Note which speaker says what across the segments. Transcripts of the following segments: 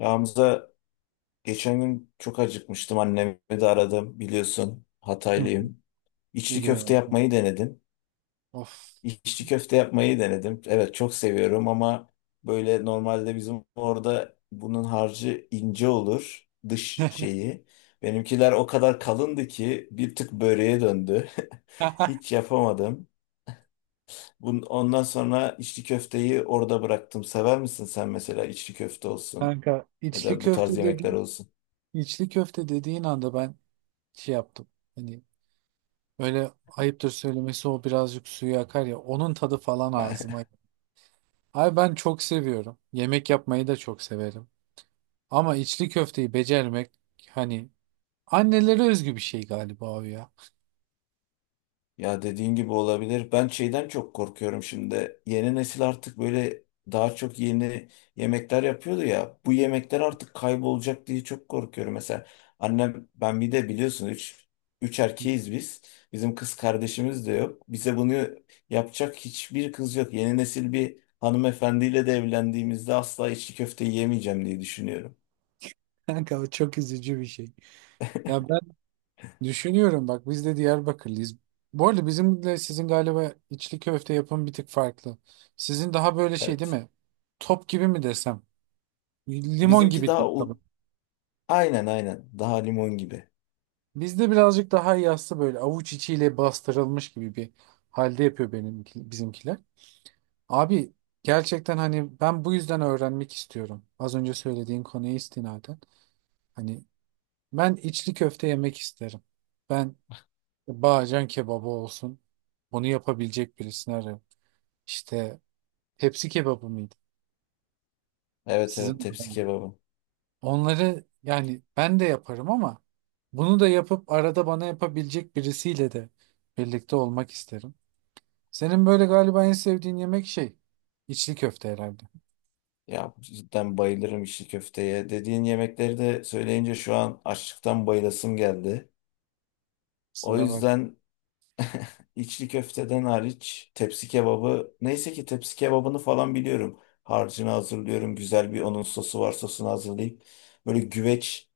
Speaker 1: Ramza geçen gün çok acıkmıştım. Annemi de aradım biliyorsun.
Speaker 2: Hı hı.
Speaker 1: Hataylıyım. İçli köfte
Speaker 2: Biliyorum.
Speaker 1: yapmayı denedim.
Speaker 2: Of.
Speaker 1: İçli köfte yapmayı denedim. Evet çok seviyorum ama böyle normalde bizim orada bunun harcı ince olur. Dış şeyi. Benimkiler o kadar kalındı ki bir tık böreğe döndü. Hiç yapamadım. Ondan sonra içli köfteyi orada bıraktım. Sever misin sen mesela içli köfte olsun
Speaker 2: Kanka
Speaker 1: ya da bu tarz yemekler olsun?
Speaker 2: içli köfte dediğin anda ben şey yaptım. Hani böyle ayıptır söylemesi o birazcık suyu akar ya, onun tadı falan ağzıma. Ay ben çok seviyorum. Yemek yapmayı da çok severim. Ama içli köfteyi becermek hani annelere özgü bir şey galiba o ya.
Speaker 1: Ya dediğin gibi olabilir. Ben şeyden çok korkuyorum şimdi. Yeni nesil artık böyle daha çok yeni yemekler yapıyordu ya. Bu yemekler artık kaybolacak diye çok korkuyorum. Mesela annem ben bir de biliyorsun üç erkeğiz biz. Bizim kız kardeşimiz de yok. Bize bunu yapacak hiçbir kız yok. Yeni nesil bir hanımefendiyle de evlendiğimizde asla içli köfte yemeyeceğim diye düşünüyorum.
Speaker 2: Kanka o çok üzücü bir şey. Ya ben düşünüyorum bak, biz de Diyarbakırlıyız. Bu arada bizimle sizin galiba içli köfte yapımı bir tık farklı. Sizin daha böyle şey değil
Speaker 1: Evet.
Speaker 2: mi? Top gibi mi desem? Limon
Speaker 1: Bizimki
Speaker 2: gibi
Speaker 1: daha
Speaker 2: diyeyim tabii.
Speaker 1: u- aynen, aynen, daha limon gibi.
Speaker 2: Bizde birazcık daha yassı, böyle avuç içiyle bastırılmış gibi bir halde yapıyor benim bizimkiler. Abi gerçekten hani ben bu yüzden öğrenmek istiyorum. Az önce söylediğin konuya istinaden. Hani ben içli köfte yemek isterim. Ben Bağcan kebabı olsun. Bunu yapabilecek birisini arıyorum. İşte, tepsi kebabı mıydı?
Speaker 1: Evet, evet,
Speaker 2: Sizin orada
Speaker 1: tepsi
Speaker 2: mı?
Speaker 1: kebabı.
Speaker 2: Onları yani ben de yaparım ama bunu da yapıp arada bana yapabilecek birisiyle de birlikte olmak isterim. Senin böyle galiba en sevdiğin yemek şey, içli köfte herhalde.
Speaker 1: Ya cidden bayılırım içli köfteye. Dediğin yemekleri de söyleyince şu an açlıktan bayılasım geldi. O
Speaker 2: Sıra bak.
Speaker 1: yüzden içli köfteden hariç tepsi kebabı neyse ki tepsi kebabını falan biliyorum. Harcını hazırlıyorum. Güzel bir onun sosu var, sosunu hazırlayıp böyle güveç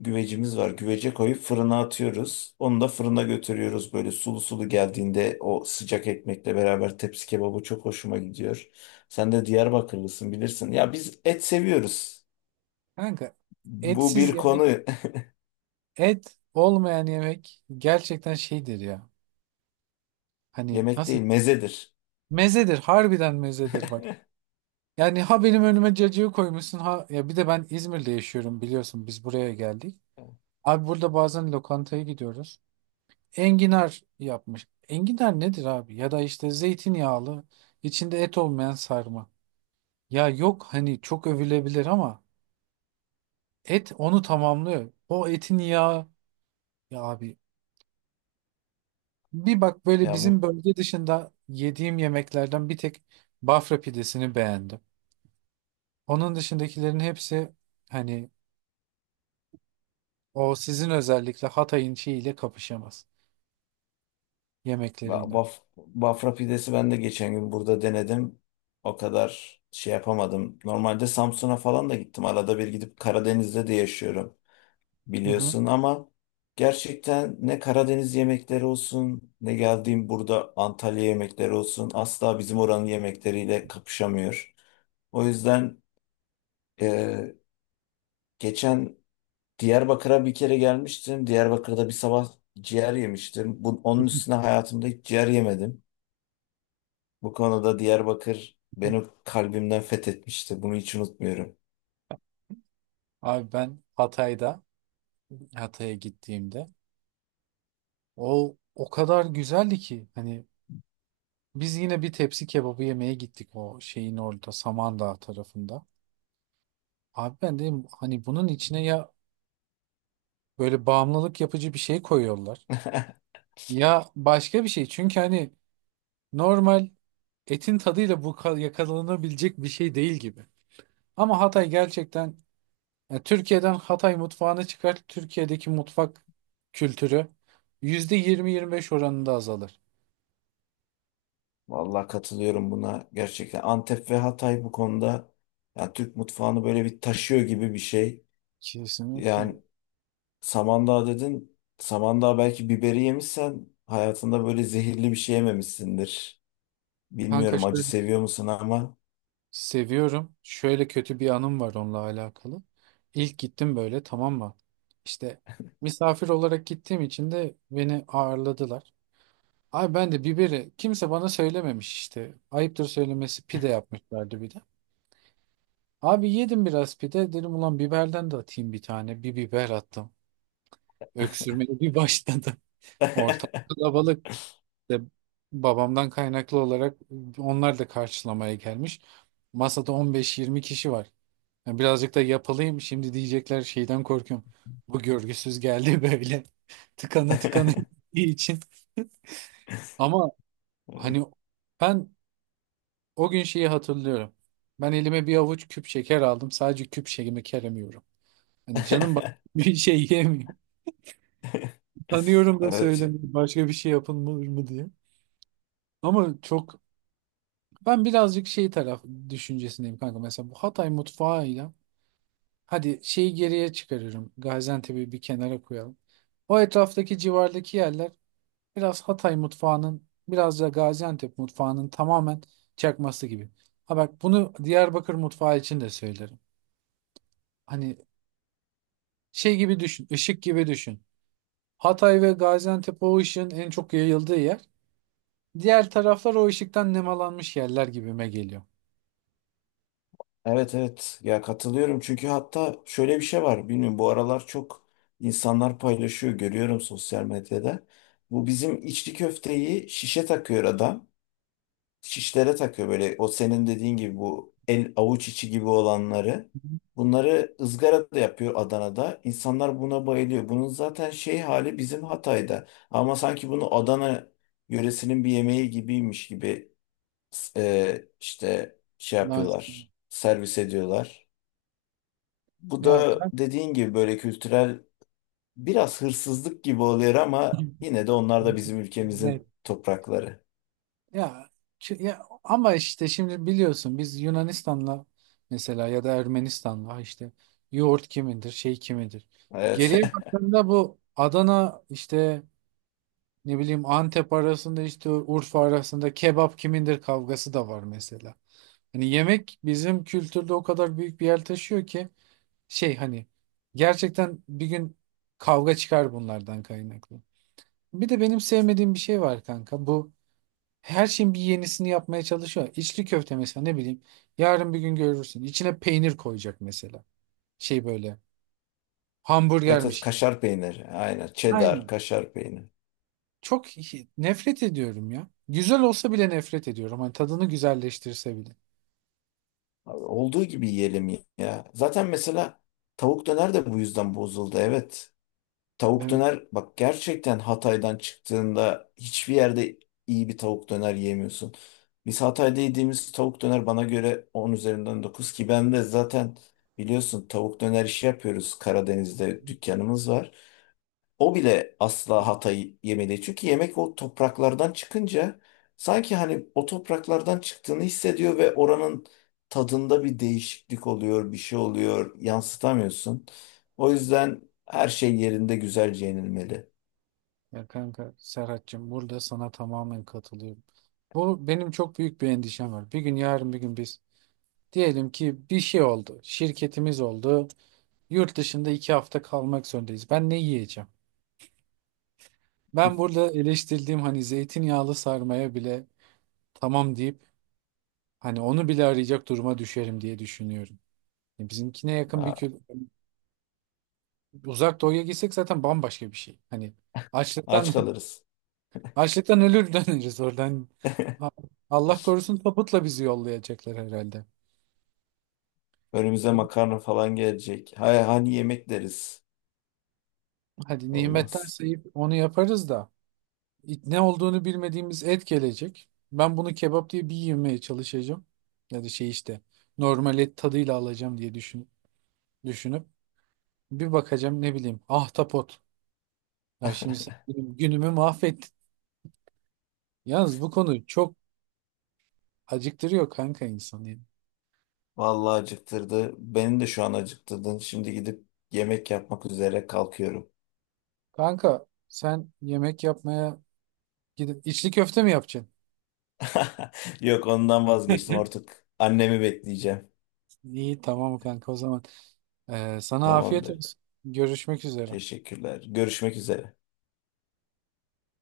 Speaker 1: güvecimiz var. Güvece koyup fırına atıyoruz. Onu da fırına götürüyoruz. Böyle sulu sulu geldiğinde o sıcak ekmekle beraber tepsi kebabı çok hoşuma gidiyor. Sen de Diyarbakırlısın, bilirsin. Ya biz et seviyoruz.
Speaker 2: Kanka
Speaker 1: Bu
Speaker 2: etsiz
Speaker 1: bir
Speaker 2: yemek,
Speaker 1: konu.
Speaker 2: et olmayan yemek gerçekten şeydir ya. Hani
Speaker 1: Yemek
Speaker 2: nasıl
Speaker 1: değil, mezedir.
Speaker 2: mezedir, harbiden mezedir bak. Yani ha benim önüme cacığı koymuşsun ha, ya bir de ben İzmir'de yaşıyorum, biliyorsun biz buraya geldik. Abi burada bazen lokantaya gidiyoruz. Enginar yapmış. Enginar nedir abi? Ya da işte zeytinyağlı, içinde et olmayan sarma. Ya yok hani çok övülebilir ama et onu tamamlıyor. O etin yağı ya abi, bir bak böyle
Speaker 1: Ya
Speaker 2: bizim
Speaker 1: bu
Speaker 2: bölge dışında yediğim yemeklerden bir tek Bafra pidesini beğendim. Onun dışındakilerin hepsi hani o sizin özellikle Hatay'ın şeyiyle kapışamaz. Yemekleriyle.
Speaker 1: bafra pidesi ben de geçen gün burada denedim. O kadar şey yapamadım. Normalde Samsun'a falan da gittim. Arada bir gidip Karadeniz'de de yaşıyorum
Speaker 2: Hı hı.
Speaker 1: biliyorsun ama gerçekten ne Karadeniz yemekleri olsun, ne geldiğim burada Antalya yemekleri olsun asla bizim oranın yemekleriyle kapışamıyor. O yüzden e, geçen Diyarbakır'a bir kere gelmiştim. Diyarbakır'da bir sabah ciğer yemiştim. Onun üstüne hayatımda hiç ciğer yemedim. Bu konuda Diyarbakır beni kalbimden fethetmişti. Bunu hiç unutmuyorum.
Speaker 2: Abi ben Hatay'a gittiğimde o kadar güzeldi ki hani biz yine bir tepsi kebabı yemeye gittik o şeyin orada, Samandağ tarafında. Abi ben dedim hani bunun içine ya böyle bağımlılık yapıcı bir şey koyuyorlar ya başka bir şey. Çünkü hani normal etin tadıyla yakalanabilecek bir şey değil gibi. Ama Hatay gerçekten. Yani Türkiye'den Hatay mutfağını çıkar, Türkiye'deki mutfak kültürü %20-25 oranında azalır.
Speaker 1: Vallahi katılıyorum buna, gerçekten. Antep ve Hatay bu konuda, yani Türk mutfağını böyle bir taşıyor gibi bir şey. Yani
Speaker 2: Kesinlikle.
Speaker 1: Samandağ dedin. Samandağ belki biberi yemişsen hayatında böyle zehirli bir şey yememişsindir.
Speaker 2: Kanka
Speaker 1: Bilmiyorum acı
Speaker 2: şöyle
Speaker 1: seviyor musun ama.
Speaker 2: seviyorum. Şöyle kötü bir anım var onunla alakalı. İlk gittim böyle, tamam mı? İşte misafir olarak gittiğim için de beni ağırladılar. Ay ben de, biberi kimse bana söylememiş işte. Ayıptır söylemesi pide yapmışlardı bir de. Abi yedim biraz pide, dedim ulan biberden de atayım bir tane. Bir biber attım. Öksürmeye bir başladı. Ortalık kalabalık. De babamdan kaynaklı olarak onlar da karşılamaya gelmiş. Masada 15-20 kişi var. Yani birazcık da yapılayım, şimdi diyecekler şeyden korkuyorum. Bu görgüsüz geldi böyle. Tıkanı tıkanı gittiği için. Ama hani ben o gün şeyi hatırlıyorum. Ben elime bir avuç küp şeker aldım. Sadece küp şekerimi keremiyorum. Yani canım bak bir şey yemiyor. Tanıyorum da
Speaker 1: Evet,
Speaker 2: söylemiyorum, başka bir şey yapılır mı diye. Ama çok Ben birazcık şey, taraf düşüncesindeyim kanka. Mesela bu Hatay mutfağıyla hadi şeyi geriye çıkarırım. Gaziantep'i bir kenara koyalım. O etraftaki, civardaki yerler biraz Hatay mutfağının, biraz da Gaziantep mutfağının tamamen çakması gibi. Ha bak, bunu Diyarbakır mutfağı için de söylerim. Hani şey gibi düşün, ışık gibi düşün. Hatay ve Gaziantep o ışığın en çok yayıldığı yer. Diğer taraflar o ışıktan nemalanmış yerler gibime geliyor.
Speaker 1: evet, evet. Ya katılıyorum çünkü hatta şöyle bir şey var. Bilmiyorum bu aralar çok insanlar paylaşıyor, görüyorum sosyal medyada. Bu bizim içli köfteyi şişe takıyor adam. Şişlere takıyor böyle, o senin dediğin gibi bu el avuç içi gibi olanları. Bunları ızgara da yapıyor Adana'da. İnsanlar buna bayılıyor. Bunun zaten şey hali bizim Hatay'da. Ama sanki bunu Adana yöresinin bir yemeği gibiymiş gibi işte şey
Speaker 2: Lan,
Speaker 1: yapıyorlar. Servis ediyorlar. Bu
Speaker 2: ya.
Speaker 1: da dediğin gibi böyle kültürel biraz hırsızlık gibi oluyor ama yine de onlar da bizim ülkemizin
Speaker 2: Evet.
Speaker 1: toprakları.
Speaker 2: Ya, ya ama işte şimdi biliyorsun biz Yunanistan'la mesela, ya da Ermenistan'la işte yoğurt kimindir, şey kimindir.
Speaker 1: Evet.
Speaker 2: Geriye baktığında bu Adana işte ne bileyim, Antep arasında işte Urfa arasında kebap kimindir kavgası da var mesela. Hani yemek bizim kültürde o kadar büyük bir yer taşıyor ki şey hani, gerçekten bir gün kavga çıkar bunlardan kaynaklı. Bir de benim sevmediğim bir şey var kanka. Bu her şeyin bir yenisini yapmaya çalışıyor. İçli köfte mesela, ne bileyim. Yarın bir gün görürsün. İçine peynir koyacak mesela. Şey böyle,
Speaker 1: Evet, evet,
Speaker 2: hamburgermiş gibi.
Speaker 1: kaşar peyniri. Aynen. Cheddar,
Speaker 2: Aynen.
Speaker 1: kaşar peyniri.
Speaker 2: Çok nefret ediyorum ya. Güzel olsa bile nefret ediyorum. Hani tadını güzelleştirse bile.
Speaker 1: Abi, olduğu gibi yiyelim ya. Zaten mesela tavuk döner de bu yüzden bozuldu. Evet. Tavuk
Speaker 2: Evet.
Speaker 1: döner bak, gerçekten Hatay'dan çıktığında hiçbir yerde iyi bir tavuk döner yiyemiyorsun. Biz Hatay'da yediğimiz tavuk döner bana göre 10 üzerinden 9, ki ben de zaten biliyorsun tavuk döner işi yapıyoruz. Karadeniz'de dükkanımız var. O bile asla hatayı yemedi. Çünkü yemek o topraklardan çıkınca sanki hani o topraklardan çıktığını hissediyor ve oranın tadında bir değişiklik oluyor, bir şey oluyor, yansıtamıyorsun. O yüzden her şey yerinde güzelce yenilmeli.
Speaker 2: Ya kanka Serhat'cığım, burada sana tamamen katılıyorum. Bu benim çok büyük bir endişem var. Bir gün Yarın bir gün biz diyelim ki bir şey oldu. Şirketimiz oldu. Yurt dışında 2 hafta kalmak zorundayız. Ben ne yiyeceğim? Ben burada eleştirdiğim hani zeytinyağlı sarmaya bile tamam deyip hani onu bile arayacak duruma düşerim diye düşünüyorum. Yani bizimkine yakın bir
Speaker 1: Ha,
Speaker 2: kül, uzak doğuya gitsek zaten bambaşka bir şey. Hani açlıktan
Speaker 1: aç kalırız.
Speaker 2: açlıktan ölür döneriz oradan. Ha- Allah korusun, tabutla bizi yollayacaklar herhalde.
Speaker 1: Önümüze makarna falan gelecek. Hay hani yemek deriz.
Speaker 2: Hadi nimetten
Speaker 1: Olmaz.
Speaker 2: sayıp onu yaparız da ne olduğunu bilmediğimiz et gelecek. Ben bunu kebap diye bir yemeye çalışacağım. Ya da şey işte normal et tadıyla alacağım diye düşünüp. Bir bakacağım, ne bileyim. Ahtapot. Ya şimdi sen benim günümü mahvettin. Yalnız bu konu çok acıktırıyor kanka insanı, yani.
Speaker 1: Vallahi acıktırdı. Beni de şu an acıktırdın. Şimdi gidip yemek yapmak üzere kalkıyorum.
Speaker 2: Kanka sen yemek yapmaya gidip içli köfte mi yapacaksın?
Speaker 1: Yok, ondan vazgeçtim artık. Annemi bekleyeceğim.
Speaker 2: İyi tamam kanka, o zaman. Sana afiyet
Speaker 1: Tamamdır.
Speaker 2: olsun. Görüşmek üzere.
Speaker 1: Teşekkürler. Görüşmek üzere.